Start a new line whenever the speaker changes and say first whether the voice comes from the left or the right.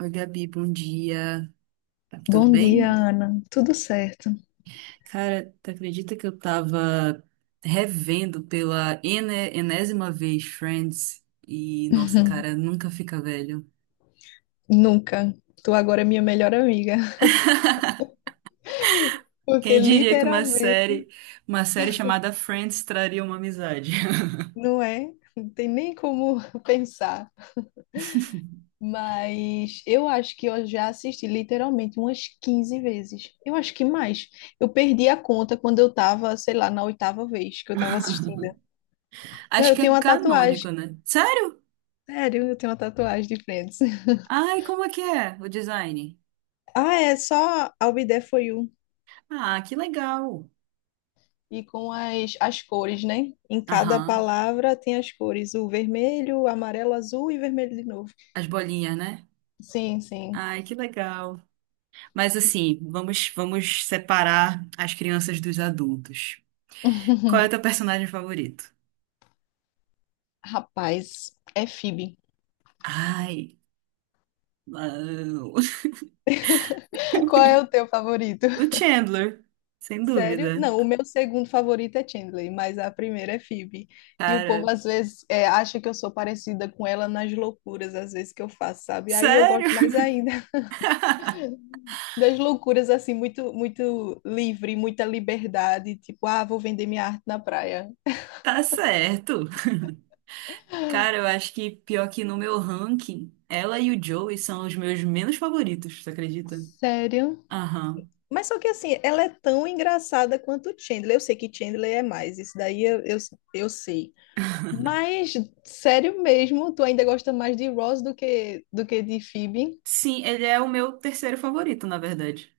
right: Oi, Gabi, bom dia. Tá tudo
left: Bom dia,
right: bem?
left: Ana. Tudo certo?
right: Cara, tu acredita que eu tava revendo pela enésima vez Friends e, nossa, cara, nunca fica velho.
left: Nunca. Tu agora é minha melhor amiga. Porque
right: Quem diria que uma
left: literalmente
right: série, uma série chamada Friends traria uma amizade?
left: não é, não tem nem como pensar. Mas eu acho que eu já assisti literalmente umas quinze vezes. Eu acho que mais. Eu perdi a conta quando eu tava, sei lá, na oitava vez que eu tava assistindo. Não,
right: Acho
left: eu
right: que
left: tenho
right: é
left: uma tatuagem.
right: canônico, né? Sério?
left: Sério, eu tenho uma tatuagem de Friends.
right: Ai, como é que é o design?
left: Ah, é só I'll Be There For You.
right: Ah, que legal.
left: E com as cores, né? Em cada
right: Aham.
left: palavra tem as cores, o vermelho, amarelo, azul e vermelho de novo.
right: As bolinhas, né?
left: Sim, sim.
right: Ai, que legal. Mas assim, vamos separar as crianças dos adultos. Qual é o teu personagem favorito?
left: Rapaz, é Phoebe.
right: Ai, não.
left: Qual é o teu favorito?
right: O Chandler, sem
left: Sério?
right: dúvida.
left: Não, o meu segundo favorito é Chandler, mas a primeira é Phoebe. E o
right: Cara,
left: povo às vezes é, acha que eu sou parecida com ela nas loucuras, às vezes que eu faço, sabe? Aí eu
right: sério?
left: gosto mais ainda das loucuras assim, muito muito livre, muita liberdade, tipo, ah, vou vender minha arte na praia.
right: Tá certo. Cara, eu acho que pior que no meu ranking, ela e o Joey são os meus menos favoritos, você acredita?
left: Sério?
right: Aham.
left: Mas só que assim, ela é tão engraçada quanto Chandler. Eu sei que Chandler é mais, isso daí eu eu sei. Mas, sério mesmo, tu ainda gosta mais de Ross do que de Phoebe?
right: Sim, ele é o meu terceiro favorito, na verdade.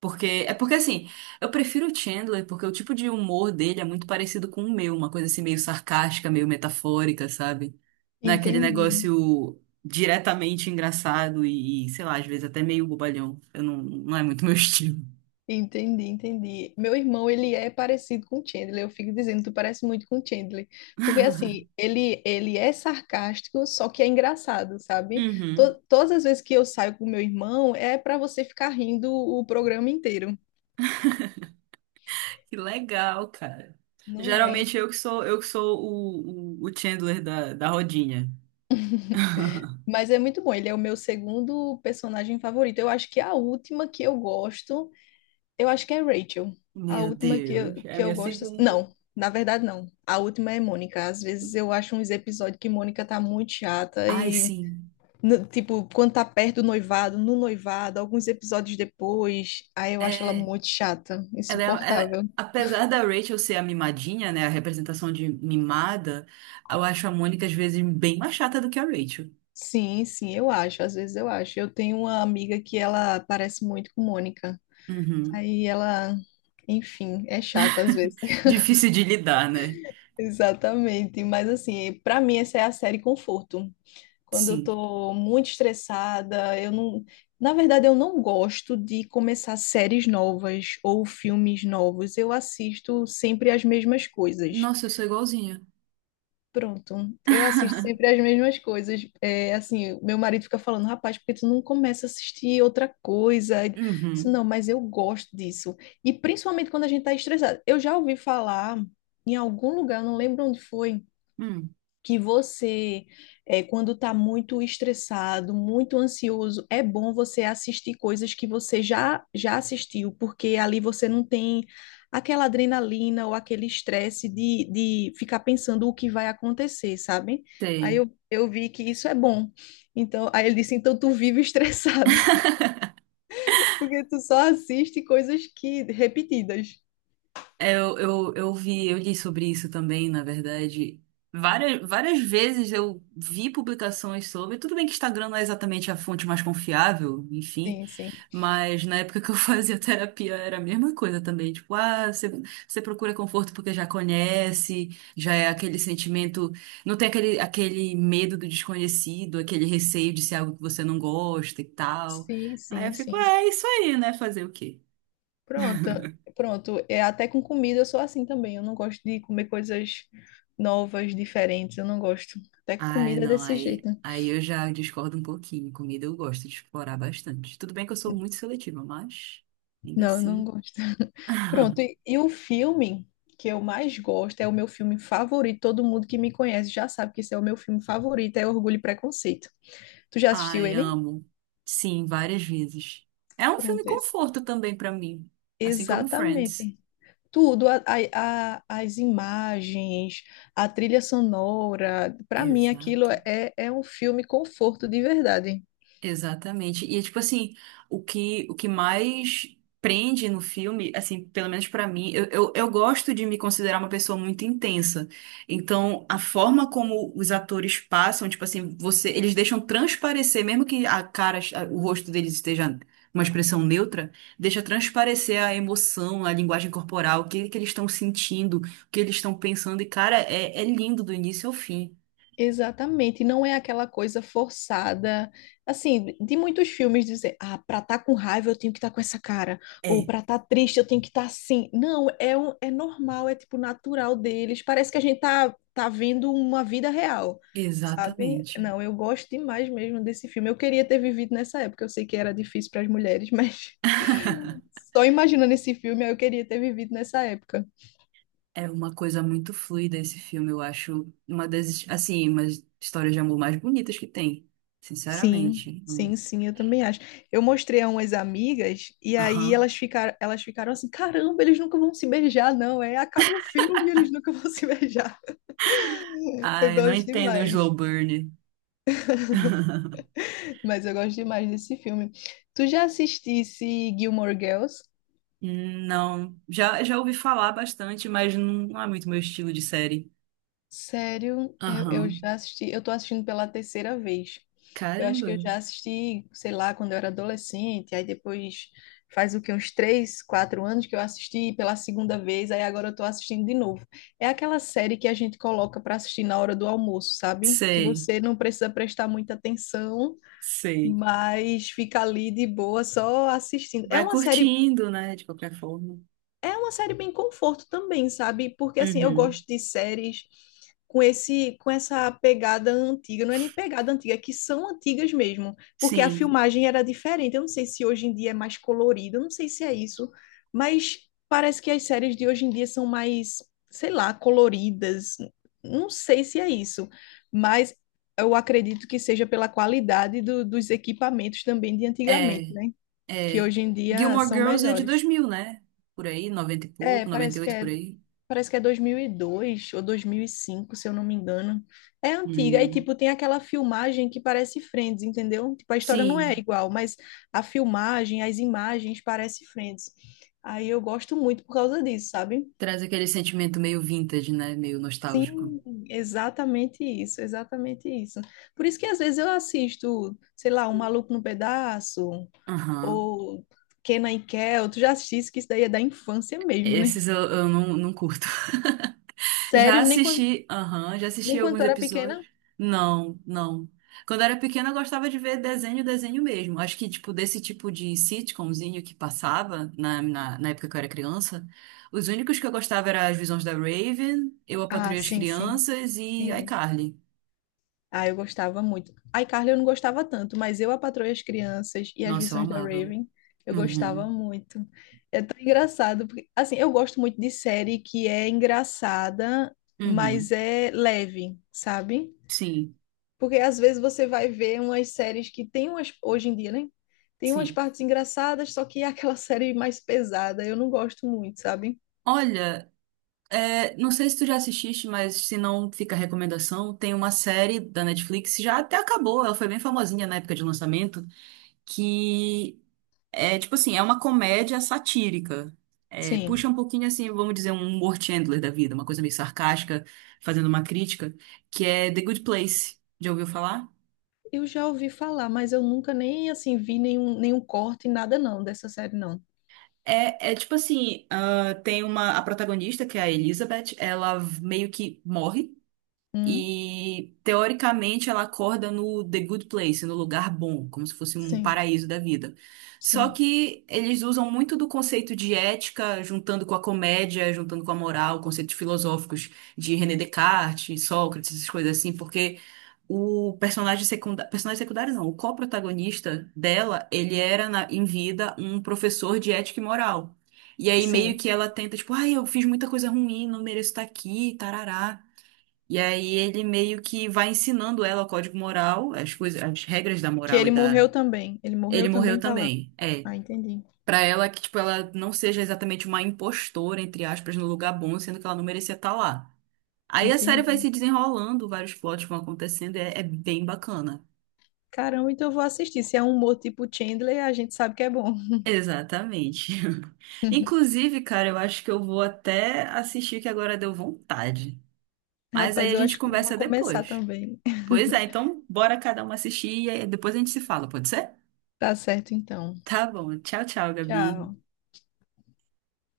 right: Porque, é porque assim, eu prefiro o Chandler porque o tipo de humor dele é muito parecido com o meu, uma coisa assim meio sarcástica, meio metafórica, sabe? Não é aquele
left: Entendi.
right: negócio diretamente engraçado sei lá, às vezes até meio bobalhão. Eu não, não é muito meu estilo.
left: Entendi, entendi. Meu irmão, ele é parecido com o Chandler. Eu fico dizendo, tu parece muito com o Chandler. Porque, assim, ele é sarcástico, só que é engraçado, sabe?
right: Uhum.
left: Todas as vezes que eu saio com meu irmão, é para você ficar rindo o programa inteiro.
right: Que legal, cara.
left: Não é?
right: Geralmente eu que sou, eu que sou o Chandler da rodinha.
left: Mas é muito bom. Ele é o meu segundo personagem favorito. Eu acho que é a última que eu gosto. Eu acho que é Rachel. A
right: Meu
left: última que eu,
right: Deus, é a
left: que eu
right: minha
left: gosto. Assim,
right: segunda.
left: não, na verdade, não. A última é Mônica. Às vezes eu acho uns episódios que Mônica tá muito chata
right: Ai,
left: e,
right: sim.
left: tipo, quando tá perto do noivado, no noivado, alguns episódios depois, aí eu acho ela
right: É.
left: muito chata,
right: Ela é- né,
left: insuportável.
right: apesar da Rachel ser a mimadinha, né, a representação de mimada, eu acho a Mônica às vezes bem mais chata do que a Rachel.
left: Sim, sim, eu acho. Às vezes eu acho. Eu tenho uma amiga que ela parece muito com Mônica.
right: Uhum.
left: Aí ela, enfim, é chata às vezes.
right: Difícil de lidar, né?
left: Exatamente. Mas, assim, pra mim, essa é a série conforto. Quando eu
right: Sim.
left: tô muito estressada, eu não. Na verdade, eu não gosto de começar séries novas ou filmes novos. Eu assisto sempre as mesmas coisas.
right: Nossa, eu sou igualzinha.
left: Pronto, eu assisto sempre as mesmas coisas. É, assim, meu marido fica falando, rapaz, porque tu não começa a assistir outra coisa? Eu disse,
right: Uhum.
left: não, mas eu gosto disso. E principalmente quando a gente tá estressado. Eu já ouvi falar em algum lugar, eu não lembro onde foi
right: Hum,
left: que você, é, quando está muito estressado, muito ansioso, é bom você assistir coisas que você já assistiu, porque ali você não tem aquela adrenalina ou aquele estresse de ficar pensando o que vai acontecer, sabe? Aí
right: sei.
left: eu vi que isso é bom. Então, aí ele disse, então tu vive estressada, porque tu só assiste coisas que repetidas.
right: É. Eu li sobre isso também, na verdade. Várias, várias vezes eu vi publicações sobre. Tudo bem que Instagram não é exatamente a fonte mais confiável, enfim.
left: Sim, sim.
right: Mas na época que eu fazia terapia era a mesma coisa também. Tipo, ah, você, você procura conforto porque já conhece, já é aquele sentimento. Não tem aquele medo do desconhecido, aquele receio de ser algo que você não gosta e tal.
left: Sim,
right: Aí eu
left: sim,
right: fico,
left: sim.
right: é isso aí, né? Fazer o quê?
left: Pronto, pronto. É, até com comida eu sou assim também. Eu não gosto de comer coisas novas, diferentes. Eu não gosto. Até com
right: Ai,
left: comida é
right: não,
left: desse
right: aí,
left: jeito.
right: aí eu já discordo um pouquinho. Comida eu gosto de explorar bastante. Tudo bem que eu sou muito seletiva, mas ainda
left: Não, eu não
right: assim.
left: gosto. Pronto. E o filme que eu mais gosto é o meu filme favorito. Todo mundo que me conhece já sabe que esse é o meu filme favorito, é Orgulho e Preconceito. Tu já assistiu
right: Ai,
left: ele?
right: amo. Sim, várias vezes. É um filme
left: Pronto, esse.
right: conforto também pra mim, assim como Friends.
left: Exatamente. Tudo, as imagens, a trilha sonora, para mim aquilo
right: Exato.
left: é é um filme conforto de verdade.
right: Exatamente. E é, tipo assim, o que mais prende no filme, assim, pelo menos pra mim, eu gosto de me considerar uma pessoa muito intensa. Então, a forma como os atores passam, tipo assim, você, eles deixam transparecer, mesmo que a cara, o rosto deles esteja uma expressão neutra, deixa transparecer a emoção, a linguagem corporal, o que que eles estão sentindo, o que eles estão pensando. E cara, é, é lindo do início ao fim.
left: Exatamente, não é aquela coisa forçada, assim, de muitos filmes dizer, ah, pra estar com raiva eu tenho que estar com essa cara, ou
right: É,
left: pra estar triste eu tenho que estar assim. Não, é, um, é normal, é tipo natural deles, parece que a gente tá vendo uma vida real, sabe?
right: exatamente.
left: Não, eu gosto demais mesmo desse filme, eu queria ter vivido nessa época, eu sei que era difícil para as mulheres, mas... Só imaginando esse filme, eu queria ter vivido nessa época.
right: É uma coisa muito fluida esse filme, eu acho uma das, assim, umas histórias de amor mais bonitas que tem,
left: Sim,
right: sinceramente. Hum.
left: sim, sim, eu também acho. Eu mostrei a umas amigas e aí
right: Aham.
left: elas ficaram assim, caramba, eles nunca vão se beijar, não, é, acaba o filme e eles nunca vão se beijar.
right: Ah,
left: Eu
right: eu não
left: gosto
right: entendo o
left: demais,
right: slow burn.
left: mas eu gosto demais desse filme. Tu já assistisse Gilmore Girls?
right: Não, já ouvi falar bastante, mas não, não é muito meu estilo de série.
left: Sério, eu
right: Aham.
left: já assisti, eu tô assistindo pela terceira vez. Eu acho que
right: Caramba.
left: eu já assisti, sei lá, quando eu era adolescente, aí depois faz o que, uns três, quatro anos que eu assisti pela segunda vez, aí agora eu tô assistindo de novo. É aquela série que a gente coloca para assistir na hora do almoço, sabe? Que
right: Sei,
left: você não precisa prestar muita atenção,
right: sei.
left: mas fica ali de boa só assistindo.
right: Vai curtindo, né, de qualquer forma.
left: É uma série bem conforto também, sabe? Porque assim, eu
right: Uhum.
left: gosto de séries com essa pegada antiga, não é nem pegada antiga, é que são antigas mesmo, porque a
right: Sim.
left: filmagem era diferente. Eu não sei se hoje em dia é mais colorido, eu não sei se é isso, mas parece que as séries de hoje em dia são mais, sei lá, coloridas. Não sei se é isso, mas eu acredito que seja pela qualidade dos equipamentos também de antigamente,
right: É,
left: né? Que
right: é.
left: hoje em dia
right: Gilmore
left: são
right: Girls é de
left: melhores.
right: 2000, né? Por aí, 90 e
left: É,
right: pouco, noventa e
left: parece que
right: oito por
left: é
right: aí.
left: Parece que é 2002 ou 2005, se eu não me engano. É antiga. E,
right: Hum.
left: tipo, tem aquela filmagem que parece Friends, entendeu? Tipo, a história não é
right: Sim,
left: igual, mas a filmagem, as imagens parece Friends. Aí eu gosto muito por causa disso, sabe?
right: traz aquele sentimento meio vintage, né? Meio nostálgico.
left: Sim, exatamente isso, exatamente isso. Por isso que às vezes eu assisto, sei lá, O Maluco no Pedaço
right: Aham.
left: ou Kenan e Kel. Tu já assististe que isso daí é da infância mesmo, né?
right: Esses eu não curto. Já
left: Sério,
right: assisti, aham, já assisti
left: nem quando
right: alguns
left: tu era
right: episódios.
left: pequena,
right: Não, não. Quando eu era pequena, eu gostava de ver desenho, desenho mesmo. Acho que, tipo, desse tipo de sitcomzinho que passava na época que eu era criança, os únicos que eu gostava eram As Visões da Raven, Eu, a
left: ah,
right: Patroa e as
left: sim, sim.
right: Crianças e
left: Sim.
right: iCarly.
left: Ah, eu gostava muito. A iCarly eu não gostava tanto, mas eu, a Patroa e as Crianças e as
right: Nossa, eu
left: Visões da
right: amava.
left: Raven, eu gostava
right: Uhum,
left: muito. É tão engraçado, porque, assim, eu gosto muito de série que é engraçada, mas
right: uhum.
left: é leve, sabe?
right: Sim,
left: Porque às vezes você vai ver umas séries que tem umas, hoje em dia, né? Tem umas
right: sim.
left: partes engraçadas, só que é aquela série mais pesada. Eu não gosto muito, sabe?
right: Olha, é, não sei se tu já assististe, mas se não fica a recomendação, tem uma série da Netflix, já até acabou, ela foi bem famosinha na época de lançamento, que é tipo assim, é uma comédia satírica. É,
left: Sim.
right: puxa um pouquinho assim, vamos dizer, um humor Chandler da vida, uma coisa meio sarcástica, fazendo uma crítica, que é The Good Place. Já ouviu falar?
left: Eu já ouvi falar, mas eu nunca nem assim vi nenhum, nenhum corte, nada não, dessa série não.
right: É, é tipo assim, ah, tem uma, a protagonista, que é a Elizabeth, ela meio que morre.
left: Hum?
right: E teoricamente ela acorda no The Good Place, no lugar bom, como se fosse um
left: Sim,
right: paraíso da vida. Só
left: sim,
right: que eles usam muito do conceito de ética, juntando com a comédia, juntando com a moral, conceitos filosóficos de René Descartes, Sócrates, essas coisas assim, porque o personagem secundário não, o co-protagonista dela, ele era em vida um professor de ética e moral. E aí meio
left: sim.
right: que ela tenta, tipo, ai, eu fiz muita coisa ruim, não mereço estar aqui, tarará. E aí ele meio que vai ensinando ela o código moral, as coisas, as regras da
left: Que
right: moral e
left: ele
right: da.
left: morreu também. Ele
right: Ele
left: morreu
right: morreu
left: também, tá lá.
right: também. É.
left: Ah, entendi.
right: Pra ela que, tipo, ela não seja exatamente uma impostora, entre aspas, no lugar bom, sendo que ela não merecia estar lá. Aí a série vai
left: Entendi.
right: se desenrolando, vários plots vão acontecendo, e é, é bem bacana.
left: Caramba, então eu vou assistir. Se é um humor tipo Chandler, a gente sabe que é bom.
right: Exatamente. Inclusive, cara, eu acho que eu vou até assistir que agora deu vontade. Mas aí
left: Rapaz,
right: a
left: eu
right: gente
left: acho que eu vou
right: conversa
left: começar
right: depois.
left: também.
right: Pois é, então bora cada um assistir e aí depois a gente se fala, pode ser?
left: Tá certo, então.
right: Tá bom. Tchau, tchau, Gabi.
left: Tchau.